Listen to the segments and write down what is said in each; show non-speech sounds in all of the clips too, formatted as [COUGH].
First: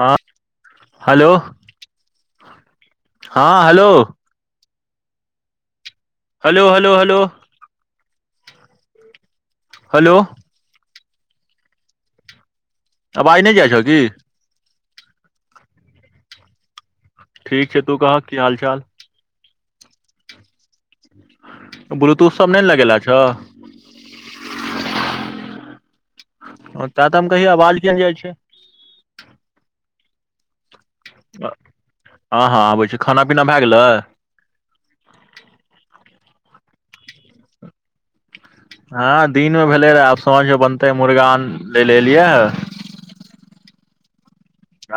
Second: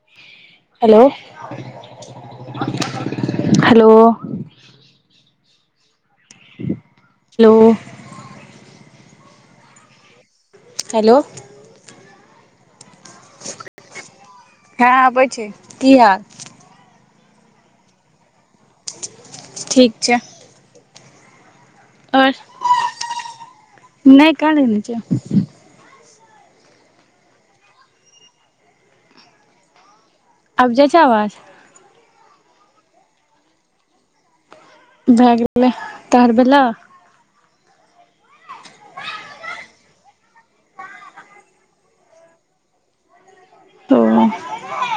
हँ हेलो हँ hello hello hello hello hello hello hello आबाज नैइ जाइ छ की हँआबै छै की हाल ठीक छै तू कहक की हाल चाल ठीक छै ब्लूटूथ आओर सब नहि ने लगेला छौ नहि कहां लगेने छियै ओ त तऽ हम कहि आवाज किया नै जाइ छै आब जाय हँ हँ आबै छै खाना पीना भए गेलै भए गेलै तोहर भेला हँ दिन मे भेले रहे आब सांझमे बनते मुर्गा आन ले ले एलियै तऽ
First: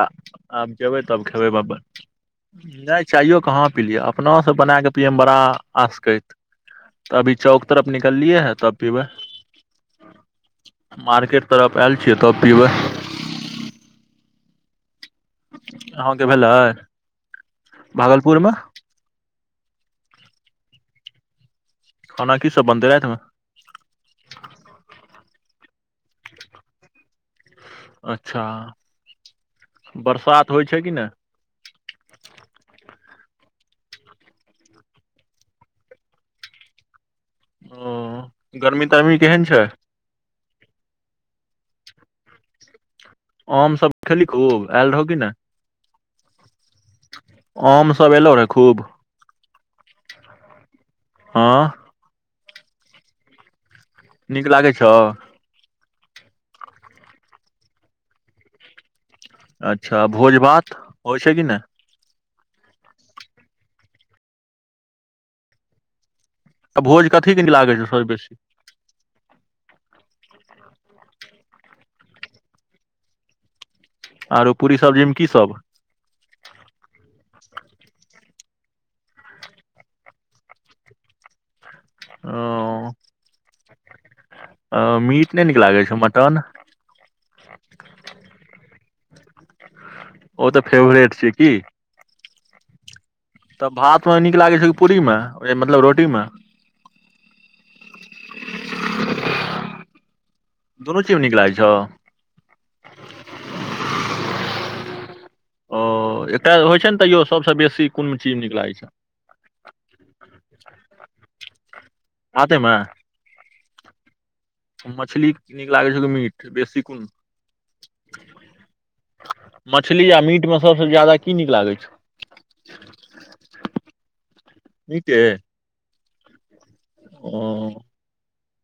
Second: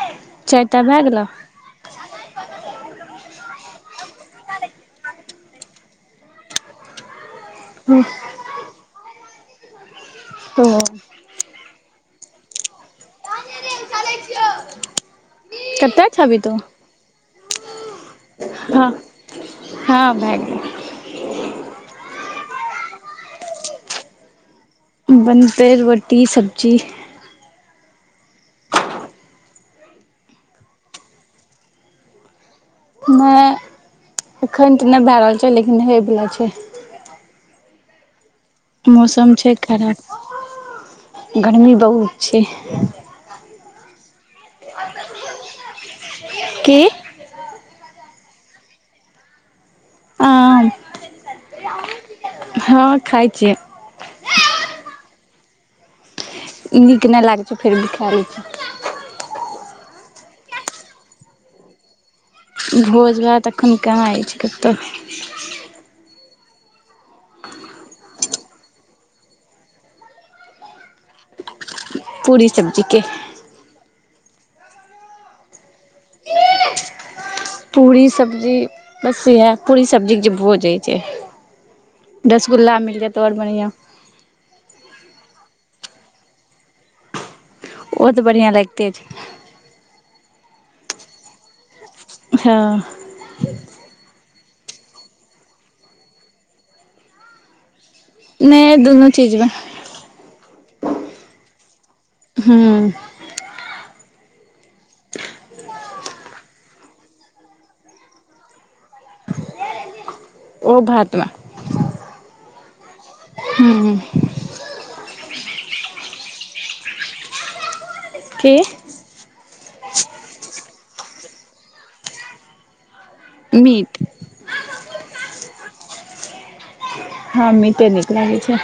आ आब जेबै तब खेबै ब नै चाहियो कहाँ पीलिअ अपनासँ बनाकऽ पियैमे बड़ा आसकैत तऽ अभी चौक तरफ निकललियए ह त पिबै ओ मार्केट तरफ आयल छियै तब पिबै चलै छियौ ह [INAUDIBLE] अहाँके भेलै भागलपुर मे हँ हँ भए गेल खाना की सब बनै रैतमे बनतै रोटी सब्जी अच्छा बरसात होइ छै कि नै नै एखन तऽ नहि भए रहल छै लेकिन होइवला छै ह मौसम छै खराब गर्मी बहुत छै आम सब खेली खूब आयल रहि कि ने की आम सभ एयलहु रहै खूब आम हं हँ खाइ छियै नीक लागै छौ नीक नहि लागै छै फेर खा लै छै अच्छा भोज भात होइ छै कि नहि भोज भात एखन कहां होइ छै कतहु तऽ भोज कथी की लागै छै सब बेसी पूरी सब्जी के आरो पूरी सब्जी मे की सब पूरी सब्जी बस इएह पूरी सब्जी के जे भोज होय छै ओ रसगुल्ला मिल जायत आओर बढ़िआँ अ मीट नहि नीक लागे छै मटन ओ तऽ बढ़िआँ लगिते छै ओ तऽ फेवरेट छिय की हँ तऽ भात मे नीक लागै छै की पूरी मे मतलब रोटी मे नहि दुनू चीज मे दुोनो चीज म नीक लागै छ हू ओ एकटा होइ छै ने तैो सबसँ बेसी कोनो चीज नीक लागै छै ओ भात में भाते में हू ह मछली नीक लागै छौ कि मीट बेसी कुन की मछली आ मीटमे सभसँ ज्यादा की नीक लागै छौ मीट मीटे ओ हँ मीटे नीक लागै छै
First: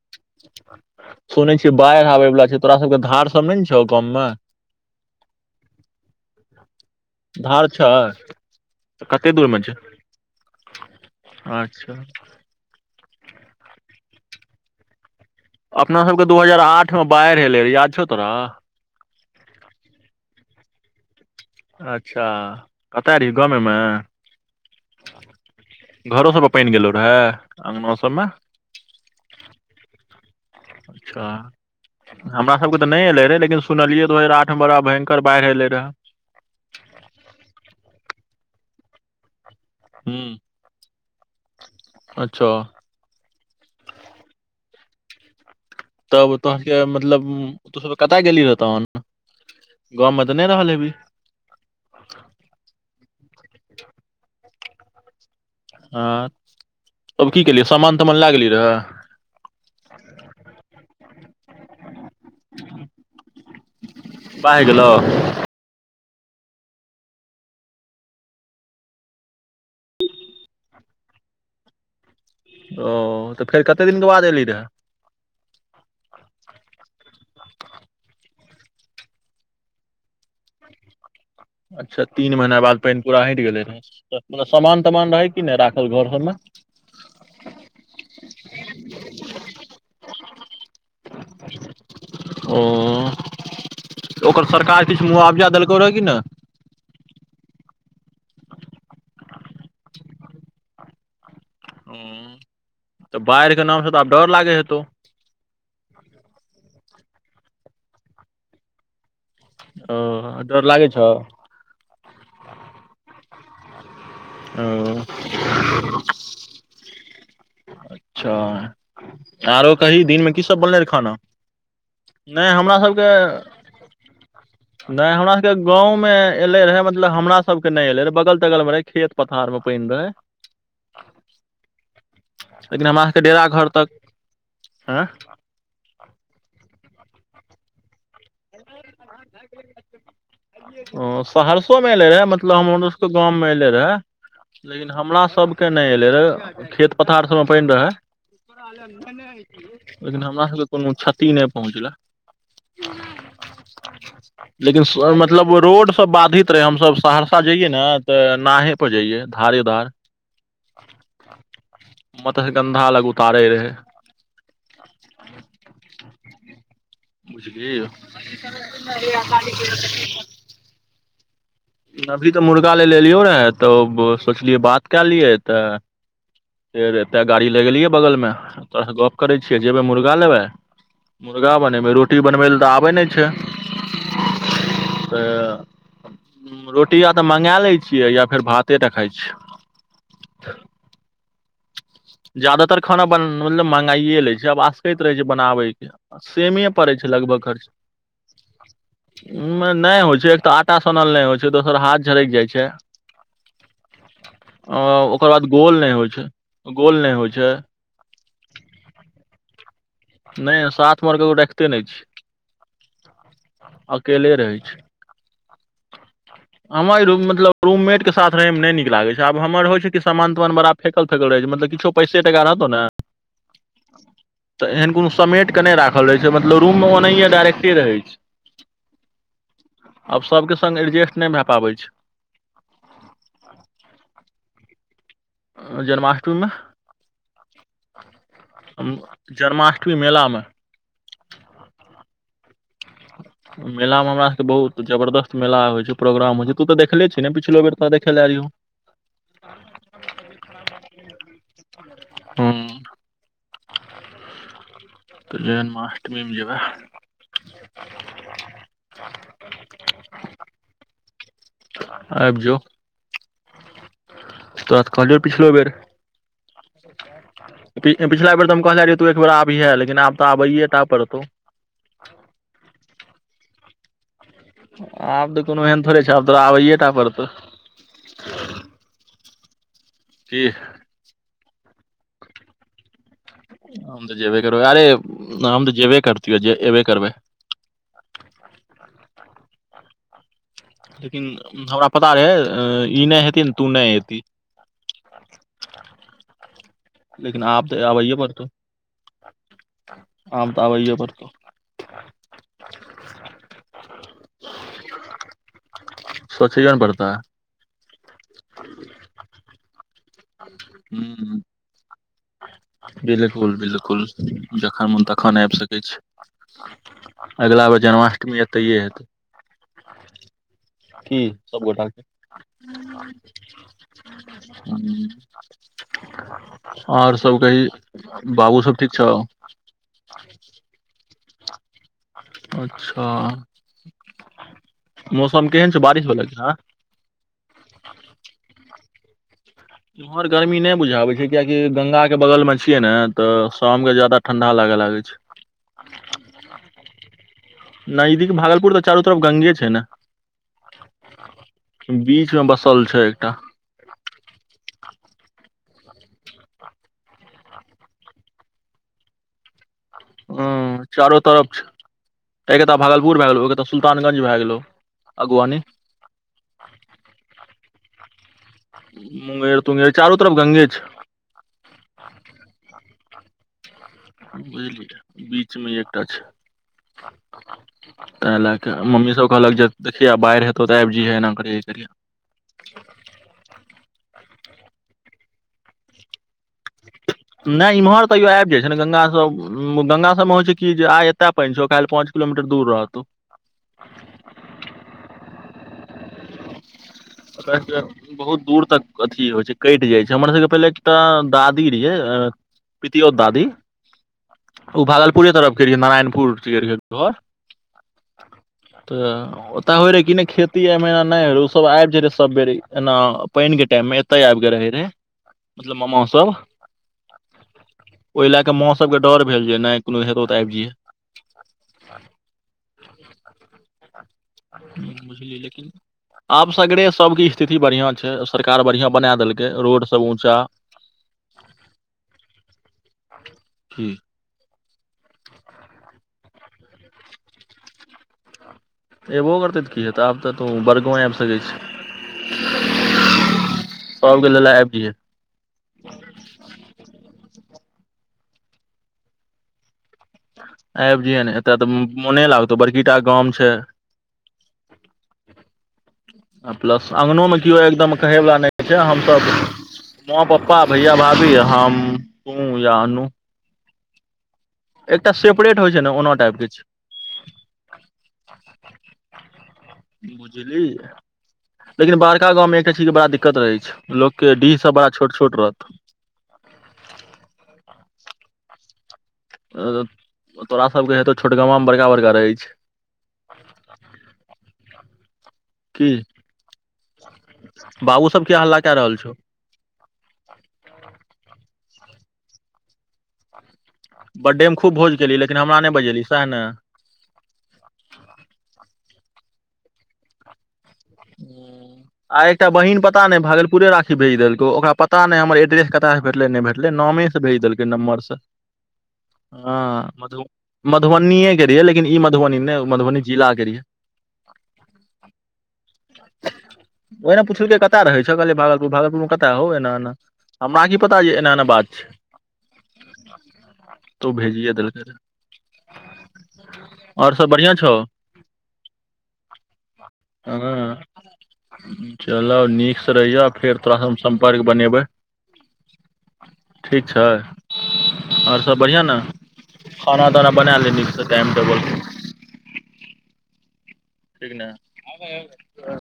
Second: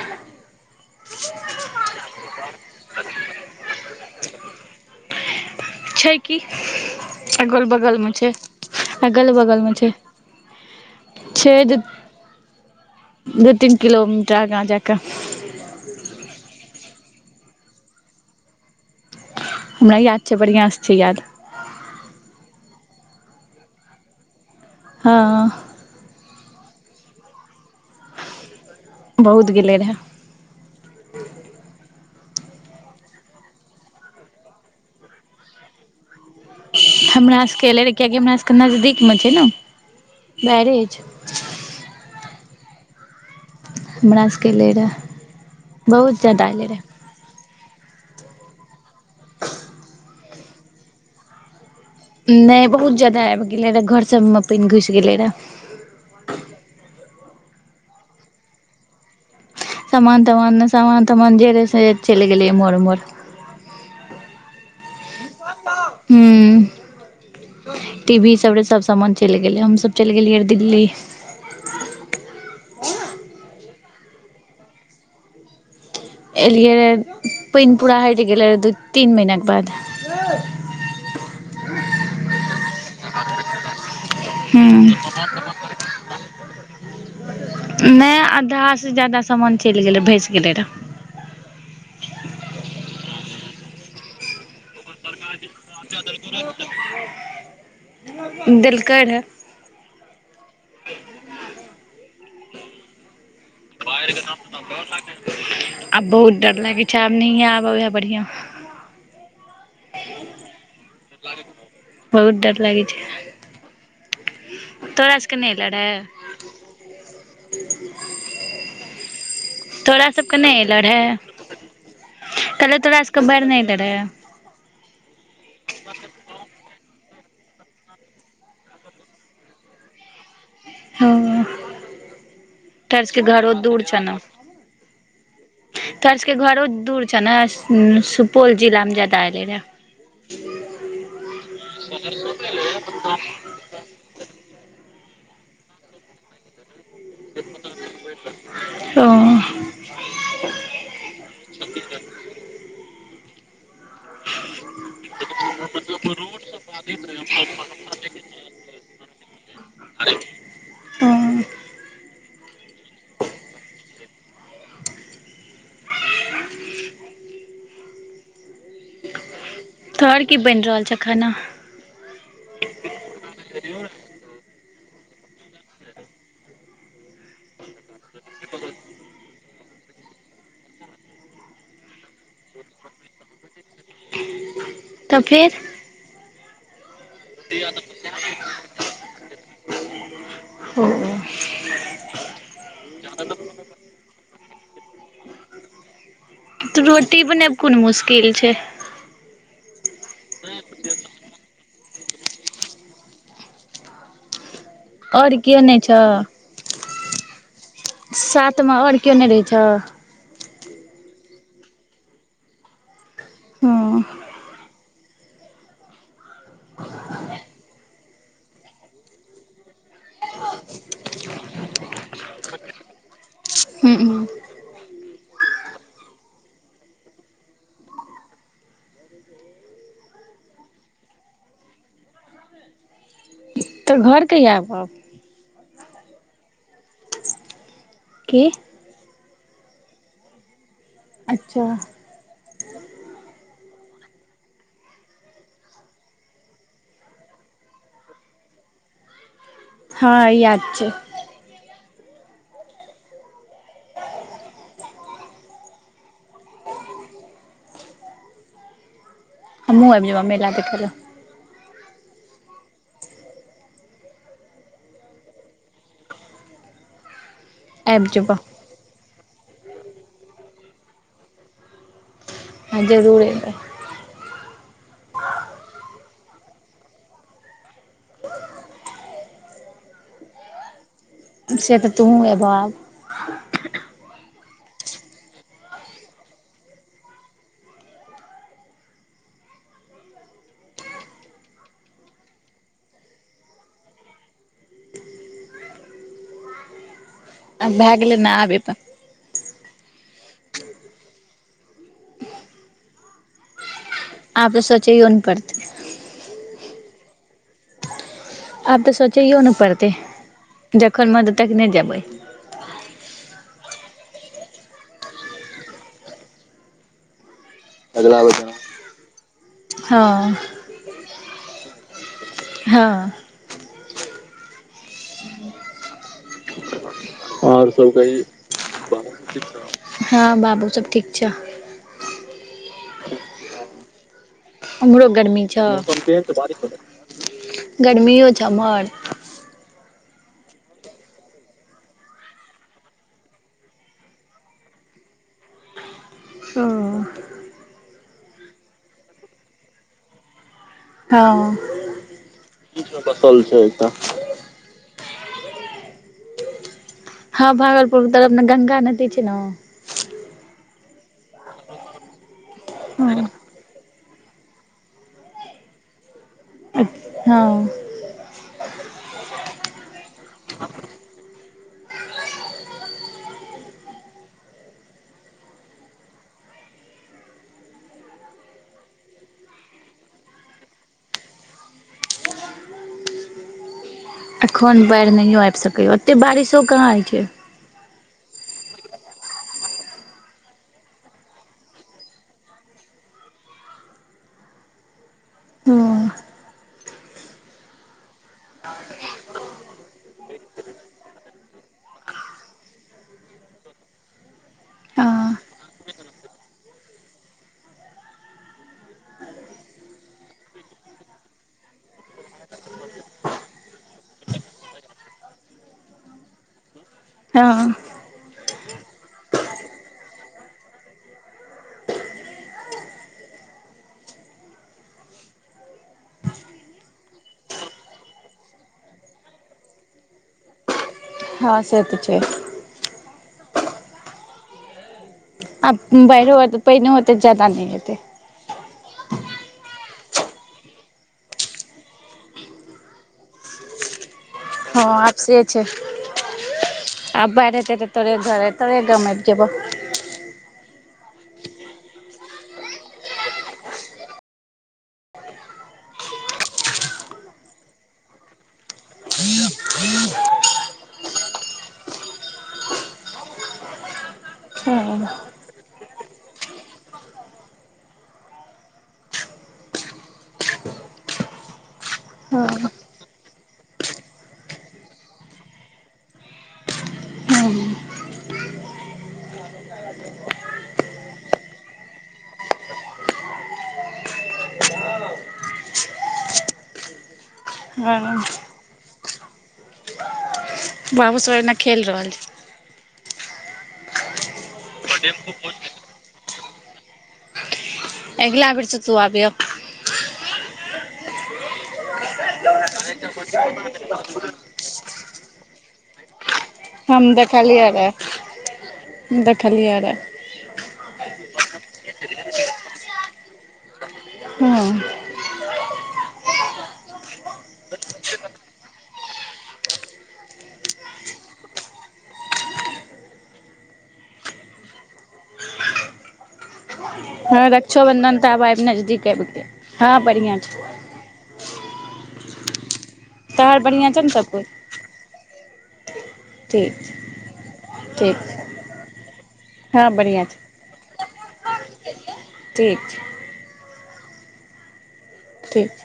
सुनने छियै बाढ़ि आबे वाला छै तोरा सबके धार सब ने छौ गाम मे छै की अगल बगलमे छै कते अगल दूर मे बगलमे छै छै अच्छा दू तीन किलोमीटर अगाँ जाक अपना सबके दू हजार आठ मे बाढ़ि एलै र याद छौ तोरा हमरा याद छै बढ़िआँ सँ छै याद अच्छा कतय रहिय गामे मे हँ घरो सबमें पानि गेलो रहे अंगनो सब में बहुत गेलै रहए अच्छा हमरा सबके तऽ नहि एले रहे लेकिन सुनलियै दू हजार आठ मे बड़ा भयंकर बाढ़ि एलै रहए हमरा सबके एले रहै कियाकि हमरा सबके नजदीक मे छै ने हू [UNINTELLIGIBLE] अच्छा हमरा सभके अलेय रहए तब तोहाँके मतलब तु सब कतय गेली रही तोन गाँवमे तऽ नहि रहल हेभी नहि बहुत ज्यादा आबि गेले रहै घर सब में पानि घुसि गेल रहे हँ तब की केलियै सामान तामान लेगली रहे सामान तामान ने समान तमान जे रहे से चलि गेलयै एमहर ऊमहर बाइह गेलौ हू टी वी सब रे सभ सामान चलि गेलै हमसभ चलि गेलियै रहे दिल्ली ओ तऽ फेर कते दिनके बाद एयली रहऽ एलियै पानि पूरा हटि गेल रहऽ दू तीन महिनाके बाद [INAUDIBLE] अच्छा तीन महिना बाद पानि पूरा हटि गेले रहे म हूँ सामान तामान रहे की नहि राखल घर सभमें नहि अधहा से ज्यादा सामान चलि गेलै भस गेलै र ओ ओकर सरकार किछु मुआवजा देलकौ रहए कि नहि देलकै रहऽ ह तऽ बाढ़िके नामसँ तऽ आब डर लागै हेतौ आब बहुत डर लागैत छै आब नहिए आब ओहाय बढ़िया ओ डर लागे छौ बहुत डर लागि छै ओ तोड़ा सबके नहि एलौ रहऽ अच्छा आरो कही तोरा दिनमे सबके कीसभ नहि बनल एलऽ रहै खाना नहि हमरा कहलियौ तोरा सभके सबके बाढ़ि नहि एलऽ रहै नहि हमरा सबके गाँवमे एले रहे मतलब मतलब हमरा सबके के नहि एले रहे बगल तगल मे रहे खेत पथार में पानि रहे ओ लेकिन तोहर हमराके सबके डेरा घरो घर तक हँ तोर सबके घरो दूर छौ ने सुपौल जिलामे जा ओ सहरसो मे एले रहे मतलब हम सबके गाँवमे एले लेकिन हमरा सबके नहि एले रहऽ खेत पथार सबमे पानि रहै ओ लेकिन हमरा सभके कोनो क्षति नहि पहुँचलय लेकिन मतलब रोड सब बाधित रहै हमस सहरसा जइयै ने तऽ नावे पर जइयए धारे धार ओ मत्स्यगंधा लग उतारे रहै बुझलिहिं तोहर की बनि रहल छ खाना अभी तऽ मुर्गा ले लेलियो रह तऽ सोचलियै बात क लियै तऽ फेर एते गाड़ी लगेलियै बगल में तोर से गप करे छी के जेबै मुर्गा लेबै मुर्गा बनेबै रोटी बनबै लए तऽ आबे नहि छै तऽ रोटी आ तऽ मँंगगा लै छियै या फेर भाते टा खाइत छियै ओ [INAUDIBLE] जदातर खाना बन मतलब महंगाइए लै छै आब आसकैत रहै छै बनाबैके सेमेए पड़ै छै लगभग खर्च तिल छै नहि होइ छै एक तऽ आटा सनल नहि होइ छै दोसर हाथ झरकि जाइ छै अ ओकर आओर बाद केओ गोल नहि छ होइ छै गोल नहि होइ छै साथमे आओर केओ नहि रहै छ नहि साथमे आओर ककरो रखते नहि छिय हँ अकेले रहै छिय [INAUDIBLE] हमर मतलब रूममेट के साथ रहय मे नहि नीक लागे छै आब हमर होइ छै कि सामान तमान बड़ा फेकल फेकल रहै मतब किछो पैसे टाका रहतौ ने हुँ तऽ एहन कोनो समेट कऽ नहि राखल रहै छै मतलब रूममे ओनाहियए डायरेक्टे रहै छै आब सभके सग एडजेस्ट नहि भए पाबै छै तऽ घर कहिया एबहक जन्माष्टमीमे की जन्माष्टमी मेलामे अच्छा मेला मे हमरा सबके बहुत जबरदस्त मेला होइ छै प्रोग्राम होइ छै तू तऽ देखले छिन ने पछलो बेर तऽ देखे लए रहियौ हँ याद छै हुँ तऽ जन्माष्टमी मे जेबै हमूह आबि जेबअ मेला देखलय आबि जो तोड़ा ते कहलियो पछिलो बेर आबि पिछला जेबह बेर तऽ हम कहने रहियै तू एक बेर आबिजो लेकिन आब तऽ आबैे टा पड़तौ हाँ जरूर अबै आब तऽ कोनो एहन थोड़े छै आब तोरा आबैये टा पड़तौ जी से तऽ तूँहू एब आब हम तऽ जेबे करबै अरे हम तऽ जेबे करतियो जे अबे करबै [UNINTELLIGIBLE] लेकिन हमरा पता रहै ई नहि हेत तू नहि ऐतीह लेकिन आब त भए आबैय गेलै मे ने परतो आब एबह आब तऽ आबैए पड़तौ आब ते सोचयौ नै पड़ते सोचयो ने पड़ते आब तऽ सोचैयो नहि पड़तै हू नहि जेबै बिल्कुल बिल्कुल जखन मन तखन आबि सकै छी अगिला बेर जन्माष्टमी एतैए हेतौ हँ की सब गोटा केँ [UNINTELLIGIBLE] हँ आओर सब कही बाबू सब ठीक छौ हँ बाबू सब ठीक छौ अच्छा अम्हरो गर्मी मौसम छौ केहन बारिश बला के हँ गर्मियो छौ अम्हर इम्हर गर्मी नहि बुझाबे छै कियाकि गंगा के बगल मे छियै ने तऽ शाम के जादा ठंडा लागऽ लागै छै ओ नजदीक भागलपुर तऽ चारू तरफ गंगे छै न हँ बीच मे बसल छै एकटा बसल छै हँ भागलपुर तरफ गंगा नदी छै न ह चारो तरफ ए कता भागलपुर भ गेलौ तऽ सुल्तानगंज भए गेलौ अगवानी हँ मुंगेर तुंगेर चारू तरफ गंगे छै बुझलिही बीचमे एकटा छै तां लए कऽ मम्मी सब कहलक जे देखिय बाढि हेतौ तऽ आबि जइहे एना करिये करियह एखन बाढ़ि नहियो आबि सकैए ओते बारिशो कहाँ होइ छै नै इम्हर तैयो आब जाय छै ने गंगा सब उ गंगा सब मे होइ छै कि जे आइ एता पानि छौ काल्हि पांच किलोमीटर दूर रहतो हँ [UNINTELLIGIBLE] बहुत दूर तक अथी होइ छै कैट जाइ छै हमर सबके पहिले एकटा दादी रिहै पतियौत दादी ओ भागलपुरे हँ तरफ के रहियै नारायणपुर घर तऽ ओता होय रहे कि न खेती ए महिना नहि हो रह ओ सब आबि जे रे सब बेर एना पानि के टाइम मे एतैआबि के रहय रहे मतलब मामा सब हँ ओहि लए क माँ सबके के डर भेल जे नहि कोनो हेतौ तऽ ऐब जैहिए बुझलिय लेकिन आब सगरे सब के स्थिति बढ़िया छै सरकार बढ़िया बना देलकै रोड सब ऊॅंचा हँ से तऽ छै ठीक आब बाइरो ओते पैनो होतै ज्यादा नै हतै एबो करतै तऽ की हेतै आब तऽ तू बड़गाँव आबि सकैत छी [UNINTELLIGIBLE] सभके ल हँ, आ से छै। आब बैरह हेतै तऽ तोरे घर, तोरे गाम आबि जएबो। आबि जइहें ने, एतय तऽ मोने लागतौ बड़की टा गाम छै। [INAUDIBLE] प्लस आँगनोमे केओ एकदम कहेवला नहि छै हमसभ। माँ पप्पा, भैया भाभी, हम, तू या अनू। एकटा हँ सेपरेट होइ छै ने, ओना टाइपके छै। [INAUDIBLE] बुझली लेकिन बड़का गाममे हँ एकटा चीजके बड़ा दिक्कत रहै, लोकक डीह सभ बड़ा छोट छोट रहै। तोरा सभके हेतौ, छोट गाममे बड़का बड़का रहै छै। की बाबू, हँ सभ के हल्ला कऽ रहल छौ? बाबू सभ ओना खेल रहल छै। बर्थडेमे खूब भोज केलली, लेकिन हमरा नै बजेलहि, सएह ने? अगिला बेरसँ तू आब। आ एकटा बहिन पता नहि, भागलपुरे राखी भेज देलकै ओकरा पता। पता नहि, हमर एड्रेस तऽ यसँ भेलै नहि भेटल। हम नामे सँ भेज देलकै, देखलियै रे नम्बर हऽ देखलियै रे मधु। मधुबनीके रहियै, लेकिन ई मधुबनी नहि, मधुबनी जिलाके रहियै। हँ ह [UNINTELLIGIBLE] ओना पूछलक, कतऽ रहै छऽ? कहलै, भागलपुर। भागलपुर कता हौ, एना एना। हमरा की पता यऽ, एना एना बात छै। [INAUDIBLE] तऽ भेजिए देलकै रहे। हँ रक्षाबंधन तऽ आब नजदीक आबि रहल छै, हँ, बढ़ियाँ छै। चलऽ, नीकसँ रहियऽ, फेर तोहर तोरासँ बढ़िआँ हम छौ ने सम्पर्क सबकुछ बनबै। ठीक छै। ठीक आओर सभ बढ़ियाँ ने? हँ खाना बढ़िआँ ताना छै बना ले, नीकसँ टाइम टेबल। ठीक छै ठीक ने ठीक